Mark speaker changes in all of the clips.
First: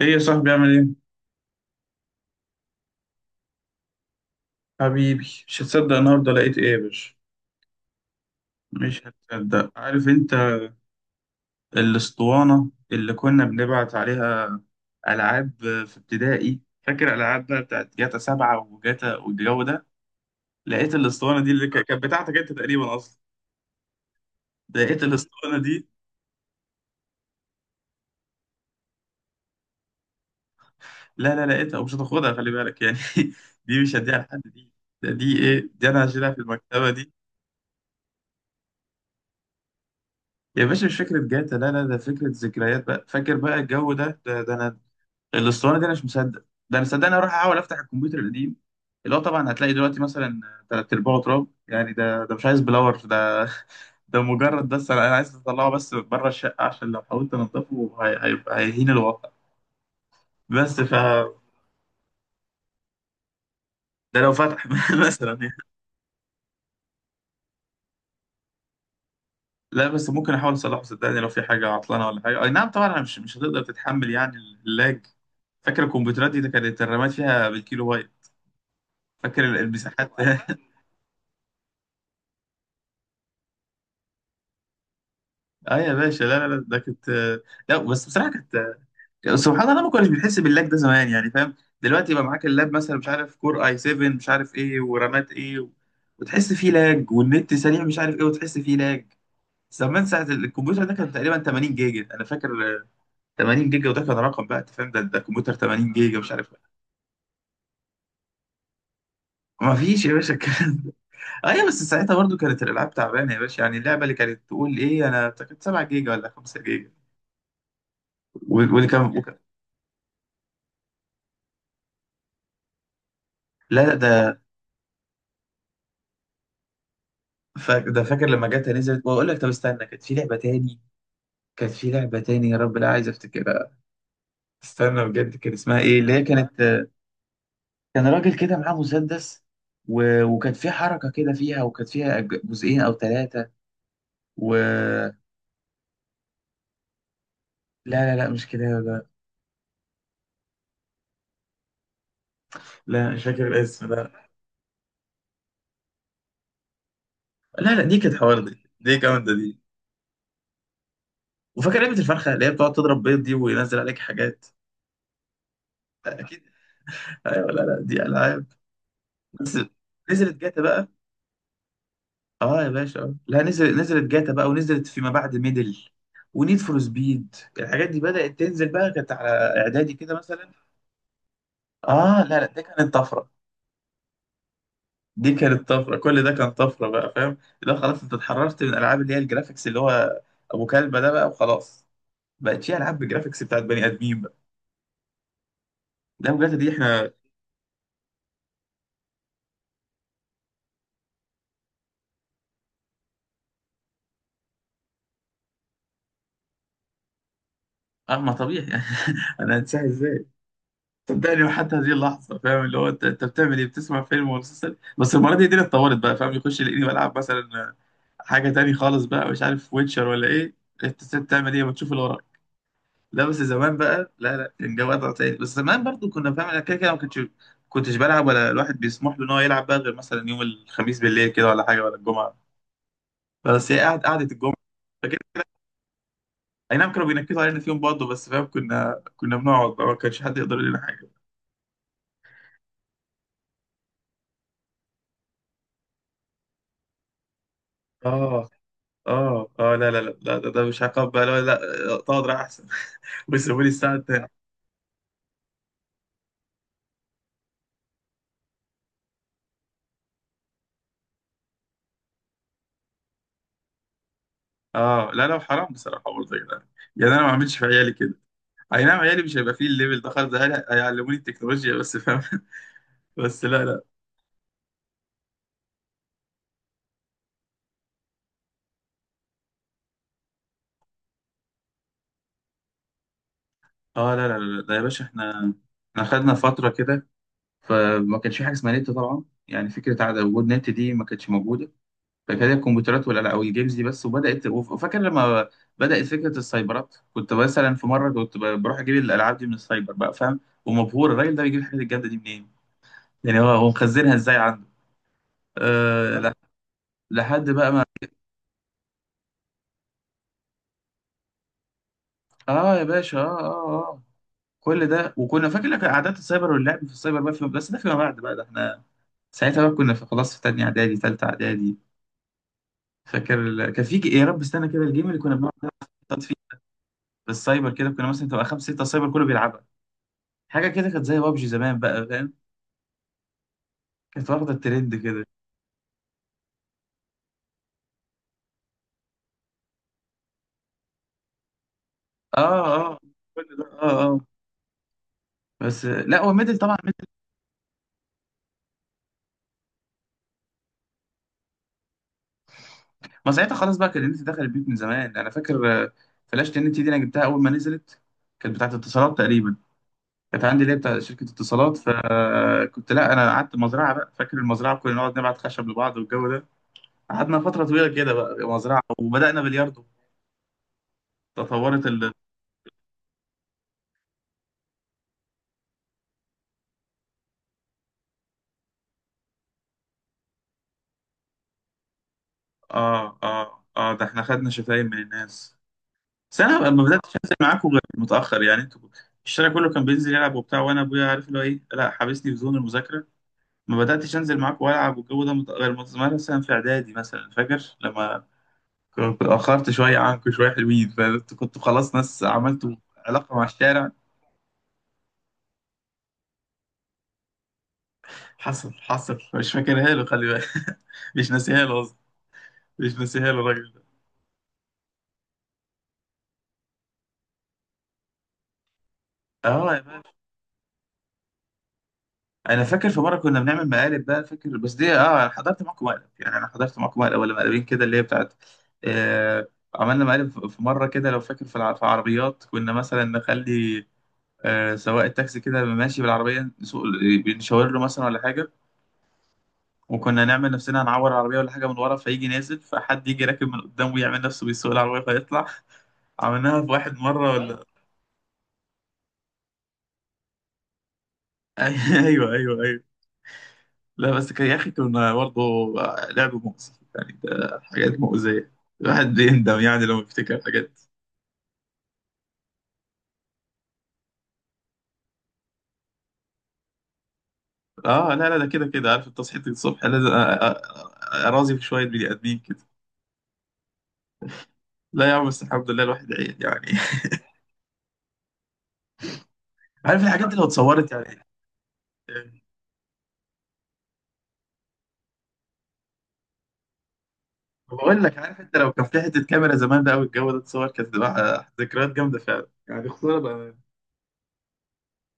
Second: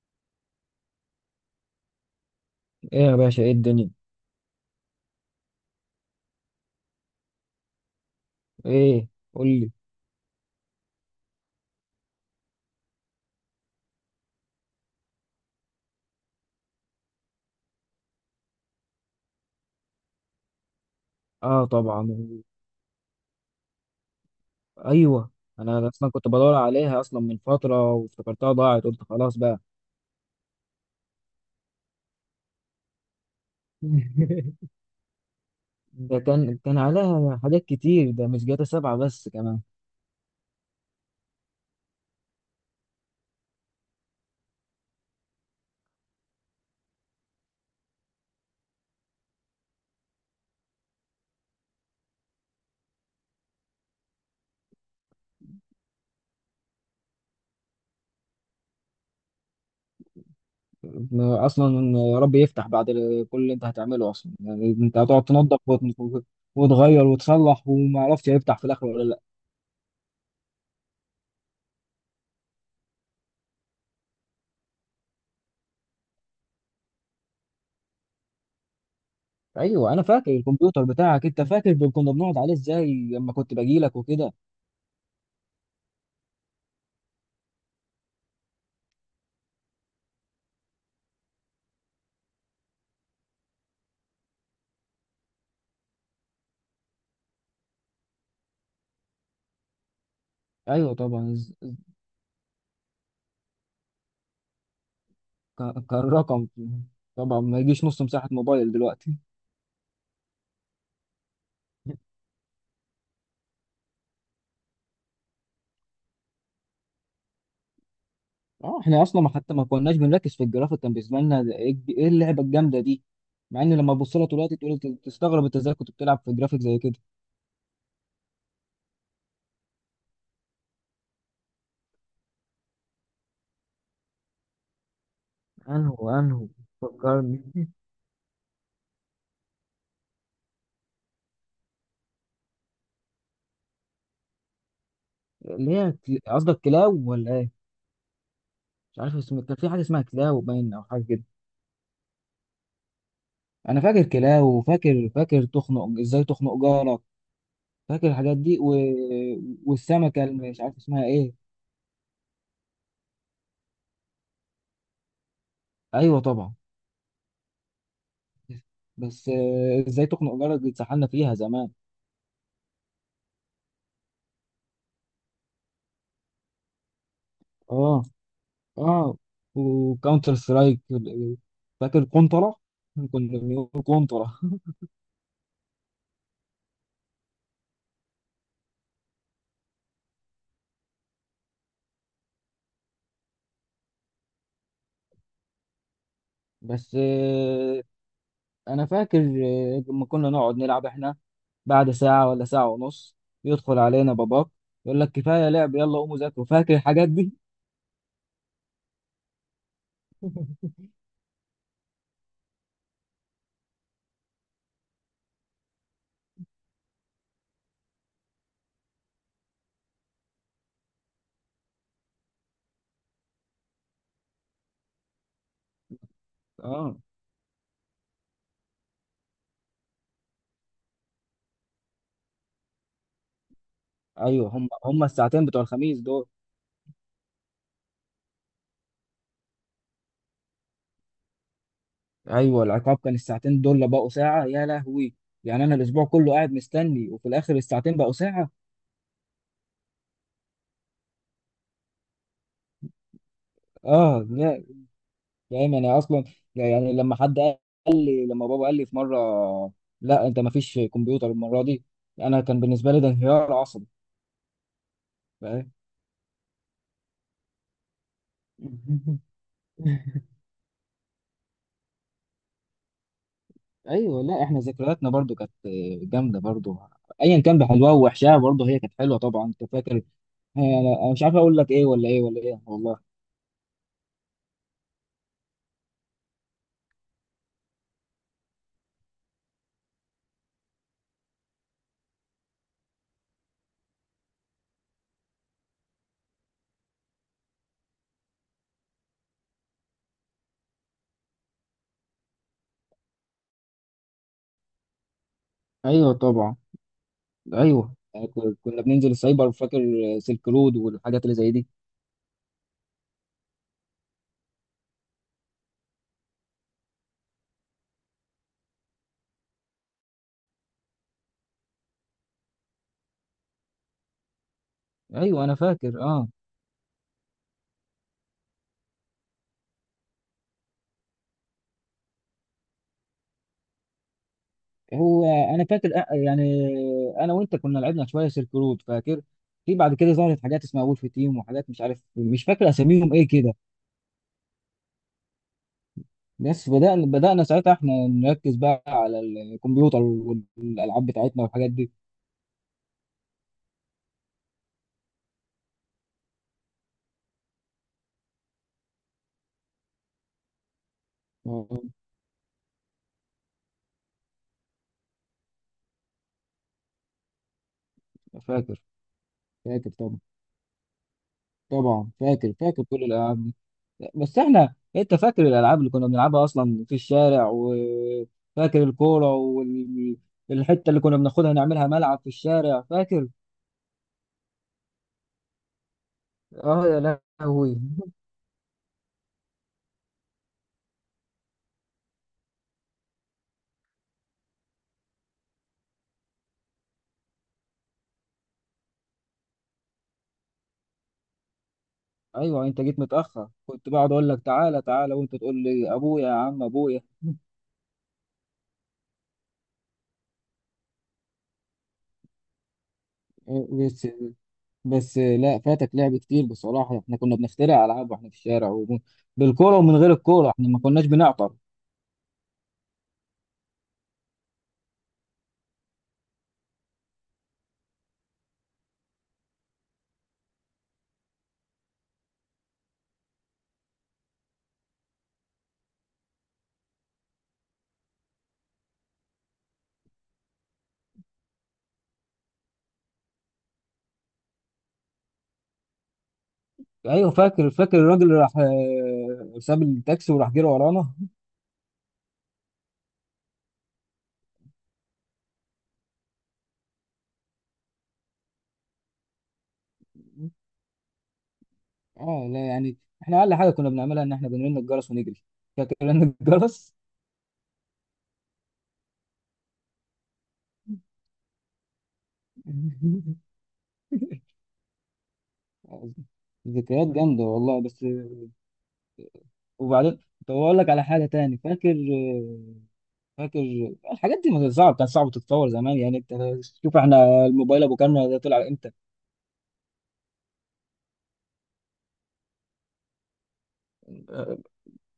Speaker 1: ايه يا صاحبي عامل ايه؟
Speaker 2: ايه يا باشا، ايه الدنيا؟
Speaker 1: حبيبي، مش هتصدق النهارده لقيت ايه يا باشا. مش
Speaker 2: ايه. قول لي.
Speaker 1: هتصدق، عارف انت. الاسطوانة اللي كنا بنبعت عليها ألعاب في ابتدائي، فاكر الألعاب بقى بتاعت جاتا سبعة وجاتا والجو ده. لقيت الاسطوانة دي
Speaker 2: اه
Speaker 1: اللي كانت
Speaker 2: طبعا.
Speaker 1: بتاعتك انت تقريبا أصلا. لقيت
Speaker 2: ايوه.
Speaker 1: الاسطوانة دي.
Speaker 2: انا اصلا كنت بدور عليها اصلا من فتره وافتكرتها ضاعت، قلت خلاص بقى.
Speaker 1: لا لا لقيتها، ومش هتاخدها خلي بالك يعني. دي مش هديها لحد دي. دي ايه دي، أنا
Speaker 2: ده
Speaker 1: هشيلها في
Speaker 2: كان
Speaker 1: المكتبة دي.
Speaker 2: عليها حاجات كتير، ده مش جاتا 7 بس كمان.
Speaker 1: يا باشا مش فكرة جاتا، لا لا، ده فكرة ذكريات بقى، فاكر بقى الجو ده، ده أنا. الاسطوانه دي انا مش مصدق، ده انا صدقني اروح احاول افتح الكمبيوتر القديم، اللي هو طبعا هتلاقي دلوقتي مثلا تلات ارباعه تراب يعني. ده مش عايز بلور ده، ده مجرد، بس أنا عايز اطلعه بس بره الشقه، عشان لو حاولت انضفه هيبقى هيهين الواقع. بس ف،
Speaker 2: اصلا يا رب يفتح بعد كل اللي انت هتعمله،
Speaker 1: ده لو
Speaker 2: اصلا
Speaker 1: فتح
Speaker 2: يعني انت هتقعد
Speaker 1: مثلا يعني.
Speaker 2: تنظف وتغير وتصلح، وما عرفتش هيفتح في الاخر ولا لا.
Speaker 1: لا بس ممكن احاول اصلحه صدقني، لو في حاجه عطلانه ولا حاجه اي نعم طبعا، أنا مش هتقدر تتحمل يعني اللاج. فاكر الكمبيوترات دي كانت الرامات فيها بالكيلو بايت، فاكر
Speaker 2: ايوه انا
Speaker 1: المساحات.
Speaker 2: فاكر الكمبيوتر بتاعك، انت فاكر كنا بنقعد عليه ازاي لما كنت باجي لك وكده؟
Speaker 1: اه يا باشا، لا لا لا ده كانت، لا بس بصراحه كانت، يعني سبحان الله ما كناش بنحس باللاج ده زمان يعني، فاهم؟ دلوقتي يبقى معاك اللاب مثلا، مش عارف كور اي 7 مش عارف ايه ورامات ايه و... وتحس فيه لاج، والنت سريع مش عارف ايه وتحس فيه لاج. زمان ساعة الكمبيوتر
Speaker 2: ايوه
Speaker 1: ده كان تقريبا
Speaker 2: طبعا.
Speaker 1: 80 جيجا انا فاكر. آه، 80 جيجا، وده كان رقم بقى انت فاهم، ده كمبيوتر 80 جيجا مش
Speaker 2: كالرقم.
Speaker 1: عارف إيه.
Speaker 2: طبعا ما يجيش نص مساحة موبايل دلوقتي.
Speaker 1: ما فيش يا باشا الكلام ده. ايوه، بس ساعتها برضو كانت الالعاب تعبانه يا باشا، يعني اللعبه اللي كانت تقول ايه انا كانت 7 جيجا ولا 5 جيجا،
Speaker 2: اه
Speaker 1: واللي كان
Speaker 2: احنا اصلا ما حتى ما كناش بنركز في الجرافيك، كان بالنسبه لنا ده ايه إيه اللعبه الجامده دي. مع ان
Speaker 1: لا لا
Speaker 2: لما تبص لها
Speaker 1: ده،
Speaker 2: دلوقتي تقول تستغرب انت ازاي كنت بتلعب في جرافيك زي كده.
Speaker 1: ده فاكر لما جاتها نزلت، واقول لك طب استنى، كانت في لعبه تاني. كانت في لعبة تاني يا رب، لا عايز افتكرها، استنى بجد كان اسمها ايه
Speaker 2: انهو
Speaker 1: اللي هي
Speaker 2: انهو
Speaker 1: كانت.
Speaker 2: فكرني.
Speaker 1: كان راجل كده معاه مسدس و... وكانت في حركة كده فيها، وكانت فيها جزئين او ثلاثة و،
Speaker 2: اللي هي قصدك كلاو ولا ايه؟
Speaker 1: لا لا لا مش كده
Speaker 2: مش
Speaker 1: لا.
Speaker 2: عارف اسمه، كان في حاجه اسمها كلاو باين او حاجه كده.
Speaker 1: لا مش فاكر
Speaker 2: انا
Speaker 1: الاسم
Speaker 2: فاكر
Speaker 1: لا.
Speaker 2: كلاو، وفاكر فاكر ازاي تخنق جارك.
Speaker 1: لا لا دي
Speaker 2: فاكر
Speaker 1: كانت
Speaker 2: الحاجات
Speaker 1: حوار
Speaker 2: دي،
Speaker 1: دي،
Speaker 2: و...
Speaker 1: دي جامدة دي.
Speaker 2: والسمكه اللي مش عارف اسمها ايه.
Speaker 1: وفاكر لعبة الفرخة اللي هي بتقعد تضرب بيض دي، وينزل عليك حاجات.
Speaker 2: ايوه
Speaker 1: اكيد.
Speaker 2: طبعا.
Speaker 1: ايوه، لا لا دي العاب.
Speaker 2: بس
Speaker 1: بس
Speaker 2: ازاي تخنق
Speaker 1: نزلت
Speaker 2: جارك
Speaker 1: جاتا
Speaker 2: دي
Speaker 1: بقى،
Speaker 2: اتسحلنا فيها زمان.
Speaker 1: اه يا باشا. لا نزل، نزلت جاتا بقى، ونزلت فيما بعد ميدل ونيد فور سبيد، الحاجات دي
Speaker 2: اه،
Speaker 1: بدأت تنزل بقى، كانت
Speaker 2: اه،
Speaker 1: على اعدادي كده
Speaker 2: وكاونتر
Speaker 1: مثلا.
Speaker 2: سترايك. فاكر
Speaker 1: اه لا لا
Speaker 2: كونترا.
Speaker 1: دي كانت طفرة،
Speaker 2: كنا بنقول كونترا.
Speaker 1: دي كانت طفرة، كل ده كان طفرة بقى فاهم؟ لا خلاص انت اتحررت من العاب اللي هي الجرافيكس اللي هو ابو كلبة ده بقى، وخلاص بقت في العاب بالجرافيكس بتاعت بني ادمين بقى. لا بجد دي
Speaker 2: بس
Speaker 1: احنا.
Speaker 2: انا فاكر لما كنا نقعد نلعب احنا بعد ساعة ولا ساعة ونص، يدخل علينا باباك يقول لك كفاية لعب، يلا قوموا ذاكروا، فاكر الحاجات دي؟
Speaker 1: اه ما طبيعي. انا هنساها ازاي؟ صدقني وحتى هذه اللحظه فاهم اللي هو، انت بتعمل ايه، بتسمع فيلم ولا مسلسل. بس المره دي الدنيا اتطورت بقى، فاهم يخش يلاقيني بلعب مثلا حاجه تاني خالص بقى، مش عارف ويتشر ولا ايه. انت ست بتعمل ايه وتشوف اللي وراك. لا بس زمان بقى لا لا، كان جو وضع تاني. بس زمان برضو كنا فاهم انا كده كده
Speaker 2: اه.
Speaker 1: ما كنتش بلعب، ولا الواحد بيسمح له ان هو يلعب بقى، غير مثلا يوم الخميس بالليل كده ولا حاجه، ولا الجمعه. بس هي قعد قعده
Speaker 2: ايوه،
Speaker 1: الجمعه
Speaker 2: هم
Speaker 1: فكده.
Speaker 2: الساعتين بتوع الخميس دول.
Speaker 1: اي نعم كانوا بينكدوا علينا فيهم برضه، بس فاهم كنا بنقعد بقى، ما كانش حد يقدر يقول لنا حاجه.
Speaker 2: ايوه العقاب كان الساعتين دول اللي بقوا ساعة، يا لهوي. يعني انا الاسبوع كله قاعد مستني، وفي الاخر الساعتين بقوا
Speaker 1: اه
Speaker 2: ساعة.
Speaker 1: اه اه لا لا لا لا، ده مش عقاب بقى لا لا. اقعد راح احسن. ويسيبوا لي الساعه
Speaker 2: اه.
Speaker 1: التانية.
Speaker 2: فاهم، انا اصلا يعني لما بابا قال لي في مره، لا انت ما فيش كمبيوتر المره دي، انا كان بالنسبه لي ده انهيار عصبي.
Speaker 1: اه لا لا حرام
Speaker 2: فاهم؟
Speaker 1: بصراحه برضه يا جدعان. يعني انا ما اعملش في عيالي كده. اي نعم عيالي مش هيبقى فيه الليفل ده خالص، ده عيالي هيعلموني التكنولوجيا بس فاهم. بس لا لا.
Speaker 2: ايوه لا، احنا ذكرياتنا برضو كانت جامده برضو، ايا كان بحلوها ووحشها برضو، هي كانت حلوه طبعا، انت فاكر. انا مش عارف اقول لك ايه ولا ايه ولا ايه، والله.
Speaker 1: اه لا لا لا ده يا باشا احنا، احنا خدنا فتره كده فما كانش في حاجه اسمها نت طبعا، يعني فكره عدم وجود نت دي ما كانتش موجوده. كانت هي الكمبيوترات ولا لا، او الجيمز دي بس. وبدات وفاكر لما بدات فكره السايبرات، كنت مثلا في مره كنت بروح اجيب الالعاب دي من السايبر بقى فاهم. ومبهور الراجل ده بيجيب الحاجات الجامده دي منين، يعني هو مخزنها ازاي عنده.
Speaker 2: ايوه
Speaker 1: أه لا
Speaker 2: طبعا.
Speaker 1: لحد بقى ما،
Speaker 2: ايوه، كنا بننزل السايبر فاكر، سلك رود والحاجات اللي زي دي.
Speaker 1: اه يا باشا اه اه اه. كل ده، وكنا فاكر لك قعدات السايبر واللعب في السايبر بقى في، بس ده فيما بعد بقى، ده احنا ساعتها بقى كنا في خلاص في تانية اعدادي تالتة اعدادي. فاكر كان في يا رب استنى كده الجيم اللي كنا
Speaker 2: ايوه
Speaker 1: بنقعد
Speaker 2: انا فاكر،
Speaker 1: نلعب
Speaker 2: اه.
Speaker 1: فيه في السايبر كده، كنا مثلا تبقى خمسة ستة سايبر كله بيلعبها. حاجه كده كانت زي بابجي زمان بقى فاهم، كانت واخده الترند كده.
Speaker 2: هو انا فاكر يعني انا وانت كنا لعبنا شويه سيرك رود فاكر. في بعد كده ظهرت حاجات اسمها وولف تيم، وحاجات مش عارف مش
Speaker 1: اه
Speaker 2: فاكر
Speaker 1: اه،
Speaker 2: اساميهم ايه
Speaker 1: كل
Speaker 2: كده.
Speaker 1: ده اه اه. بس لا هو ميدل
Speaker 2: بس
Speaker 1: طبعا ميدل.
Speaker 2: بدانا ساعتها احنا نركز بقى على الكمبيوتر والالعاب بتاعتنا والحاجات دي.
Speaker 1: ما ساعتها خلاص بقى كان النت دخل البيوت من زمان انا فاكر. فلاشة النت دي انا جبتها اول ما نزلت، كانت بتاعت اتصالات تقريبا، كانت عندي اللي هي بتاع شركه
Speaker 2: آه،
Speaker 1: اتصالات. فكنت لا، انا قعدت مزرعه بقى، فاكر المزرعه كنا نقعد نبعت خشب لبعض والجو ده. قعدنا فتره طويله كده بقى
Speaker 2: فاكر،
Speaker 1: مزرعه، وبدانا بلياردو.
Speaker 2: فاكر طبعا،
Speaker 1: تطورت ال،
Speaker 2: طبعا فاكر فاكر كل الالعاب دي. بس احنا، انت فاكر الالعاب اللي كنا بنلعبها اصلا في الشارع؟ وفاكر الكوره، والحته اللي كنا بناخدها نعملها ملعب في الشارع
Speaker 1: اه
Speaker 2: فاكر؟
Speaker 1: اه اه ده احنا خدنا شتايم من الناس. بس انا ما
Speaker 2: اه يا
Speaker 1: بداتش انزل معاكم
Speaker 2: لهوي.
Speaker 1: غير متاخر يعني، انتوا الشارع كله كان بينزل يلعب وبتاع، وانا ابويا عارف اللي هو ايه، لا حابسني في زون المذاكره. ما بداتش انزل معاكم والعب والجو ده مت- غير مت- مثلا في اعدادي مثلا، فاكر لما كنت اتاخرت شويه عنكم شويه، حلوين فانتوا كنتوا خلاص ناس
Speaker 2: ايوه
Speaker 1: عملتوا
Speaker 2: انت جيت
Speaker 1: علاقه مع
Speaker 2: متاخر، كنت
Speaker 1: الشارع.
Speaker 2: بقعد اقول لك تعالى تعالى، وانت تقول لي ابويا يا عم ابويا.
Speaker 1: حصل حصل مش فاكرها له خلي بالك. مش ناسيها له قصدي، مش ناسيها له الراجل ده.
Speaker 2: إيه بس. بس لا، فاتك لعب كتير بصراحه، احنا كنا بنخترع العاب واحنا في الشارع
Speaker 1: اه
Speaker 2: بالكوره،
Speaker 1: يا
Speaker 2: ومن
Speaker 1: مان.
Speaker 2: غير الكوره احنا ما كناش بنعطر.
Speaker 1: انا فاكر في مره كنا بنعمل مقالب بقى فاكر، بس دي اه انا حضرت معاكم مقلب يعني، انا حضرت معاكم مقلب ولا مقلبين كده اللي هي بتاعت، آه عملنا مقالب في، في مره كده لو فاكر في في عربيات، كنا مثلا نخلي آه سواق التاكسي كده ماشي بالعربيه نسوق، بنشاور له مثلا ولا حاجه، وكنا نعمل نفسنا هنعور العربيه ولا حاجه من ورا فيجي نازل، فحد يجي راكب من قدام ويعمل نفسه بيسوق العربيه فيطلع. عملناها في واحد
Speaker 2: ايوه
Speaker 1: مره، ايوه ولا؟
Speaker 2: فاكر، فاكر الراجل اللي راح ساب التاكسي وراح جري ورانا.
Speaker 1: ايوه ايوه ايوه. لا بس كان يا اخي كنا برضه لعب مؤذي يعني، ده حاجات مؤذية، الواحد بيندم يعني لما بيفتكر حاجات.
Speaker 2: اه لا يعني، احنا اقل حاجه كنا بنعملها ان احنا بنرن الجرس ونجري، فاكر رن الجرس؟
Speaker 1: اه لا لا ده كده كده، عارف انت صحيت الصبح لازم اراضي في شوية بني ادمين كده. لا يا عم بس الحمد لله الواحد عيل يعني.
Speaker 2: ذكريات جامده والله، بس.
Speaker 1: عارف
Speaker 2: وبعدين،
Speaker 1: الحاجات دي لو
Speaker 2: طب اقول لك
Speaker 1: اتصورت
Speaker 2: على
Speaker 1: يعني.
Speaker 2: حاجه تاني، فاكر.
Speaker 1: آه،
Speaker 2: فاكر الحاجات دي ما كانت صعب، كان صعب تتطور زمان، يعني انت شوف احنا الموبايل ابو
Speaker 1: بقول لك،
Speaker 2: كاميرا ده
Speaker 1: عارف انت،
Speaker 2: طلع
Speaker 1: لو كان
Speaker 2: امتى.
Speaker 1: في حتة كاميرا زمان بقى والجو ده اتصور، كانت تبقى ذكريات جامدة فعلا يعني، خسارة بقى.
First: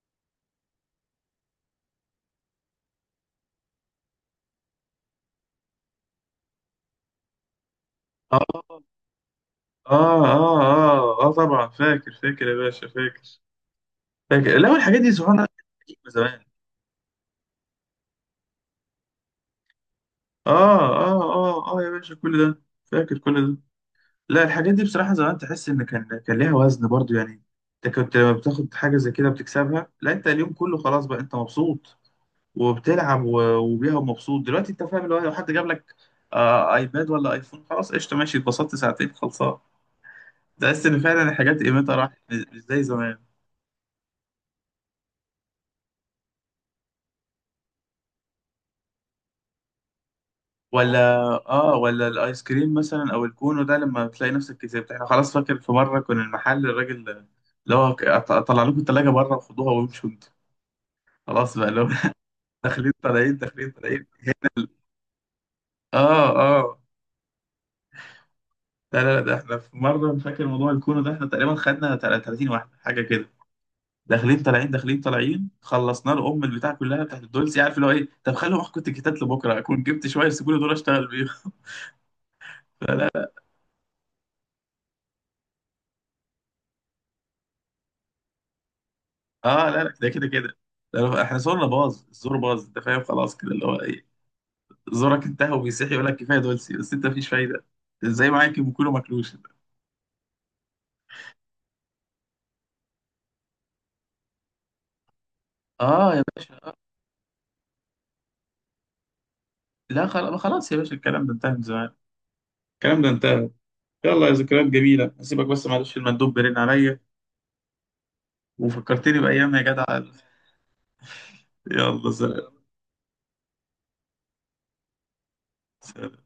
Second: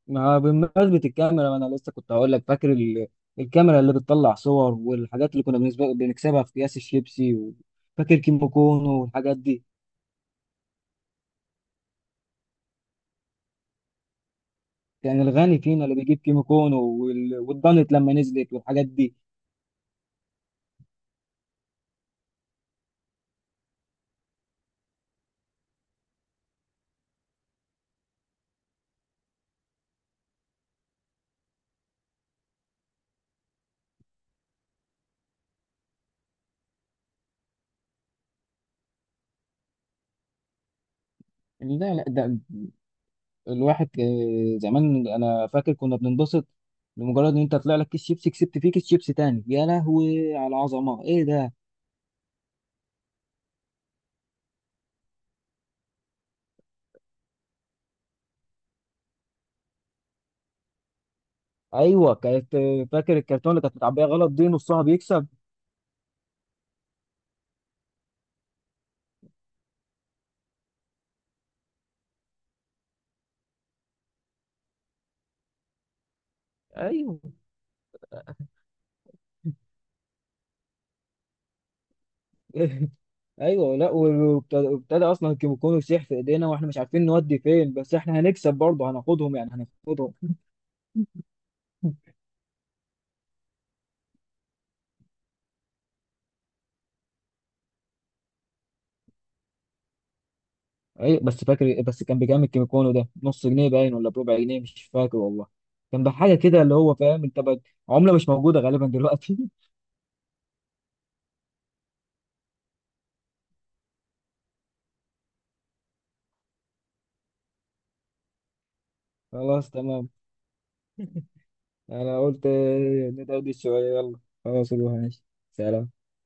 Speaker 2: ما بمناسبة الكاميرا، ما انا لسه كنت هقول لك فاكر الكاميرا اللي بتطلع صور، والحاجات اللي كنا بالنسبة بنكسبها في اكياس الشيبسي فاكر كيمو
Speaker 1: اه
Speaker 2: كونو والحاجات دي.
Speaker 1: اه اه اه اه طبعا فاكر فاكر يا باشا فاكر. فاكر لا، والحاجات دي
Speaker 2: كان
Speaker 1: سبحان الله
Speaker 2: الغني
Speaker 1: كانت
Speaker 2: فينا اللي
Speaker 1: قديمة
Speaker 2: بيجيب كيمو
Speaker 1: زمان.
Speaker 2: كونو والدانت لما نزلت والحاجات دي.
Speaker 1: اه اه اه اه يا باشا كل ده فاكر كل ده. لا الحاجات دي بصراحة زمان تحس ان كان كان ليها وزن برضو يعني، انت كنت لما بتاخد حاجة زي كده بتكسبها. لا انت اليوم كله خلاص بقى انت مبسوط، وبتلعب وبيها ومبسوط. دلوقتي انت فاهم اللي هو لو حد جاب لك آه ايباد ولا ايفون، خلاص قشطة ماشي اتبسطت ساعتين خلصان. تحس ان فعلا الحاجات
Speaker 2: لا
Speaker 1: قيمتها
Speaker 2: لا،
Speaker 1: راحت،
Speaker 2: ده
Speaker 1: مش زي زمان.
Speaker 2: الواحد زمان انا فاكر كنا بننبسط لمجرد ان انت طلع لك كيس شيبسي كسبت فيه كيس شيبسي تاني، يا لهوي على
Speaker 1: ولا
Speaker 2: العظمه ايه ده.
Speaker 1: اه، ولا الايس كريم مثلا او الكونو ده لما تلاقي نفسك كسبت، احنا خلاص فاكر في مره كنا المحل، الراجل اللي هو طلع لكم الثلاجه بره وخدوها وامشوا انتوا خلاص بقى اللي هو،
Speaker 2: ايوه كانت،
Speaker 1: داخلين
Speaker 2: فاكر
Speaker 1: طالعين
Speaker 2: الكرتون اللي
Speaker 1: داخلين
Speaker 2: كانت متعبيه
Speaker 1: طالعين.
Speaker 2: غلط دي نصها بيكسب.
Speaker 1: اه اه لا لا لا، ده احنا في مره أنا فاكر موضوع الكونو ده، احنا تقريبا خدنا 30 واحده حاجه كده. داخلين طالعين داخلين طالعين، خلصنا له ام البتاع كلها
Speaker 2: ايوه.
Speaker 1: بتاعت الدولسي عارف اللي هو ايه، طب خلوا اخد الكتاب لبكره اكون جبت شويه، سيبوا لي دول اشتغل بيه.
Speaker 2: ايوه لا، وابتدى اصلا الكيميكون يسيح في ايدينا واحنا مش عارفين نودي فين، بس احنا هنكسب برضه هناخدهم يعني،
Speaker 1: اه لا لا ده
Speaker 2: هناخدهم.
Speaker 1: كده كده، ده لو- احنا زورنا باظ، الزور باظ انت فاهم خلاص كده اللي هو ايه، زورك انتهى وبيصيح يقول لك كفايه دولسي، بس انت مفيش فايده زي معاك، كله ماكلوش.
Speaker 2: ايوه بس فاكر، بس كان بكام الكيميكون ده، نص جنيه باين ولا بربع جنيه مش فاكر والله. كان
Speaker 1: اه يا
Speaker 2: بحاجه
Speaker 1: باشا.
Speaker 2: كده اللي هو فاهم انت بقى، عمله مش موجوده غالبا دلوقتي.
Speaker 1: لا خلاص خلاص يا باشا الكلام ده انتهى من زمان، الكلام ده انتهى. يلا يا ذكريات جميله هسيبك، بس معلش المندوب بيرن عليا. وفكرتني بايام يا
Speaker 2: خلاص
Speaker 1: جدع.
Speaker 2: تمام.
Speaker 1: يلا
Speaker 2: انا قلت ندردش شويه، يلا خلاص روح ماشي. سلام.
Speaker 1: سلام.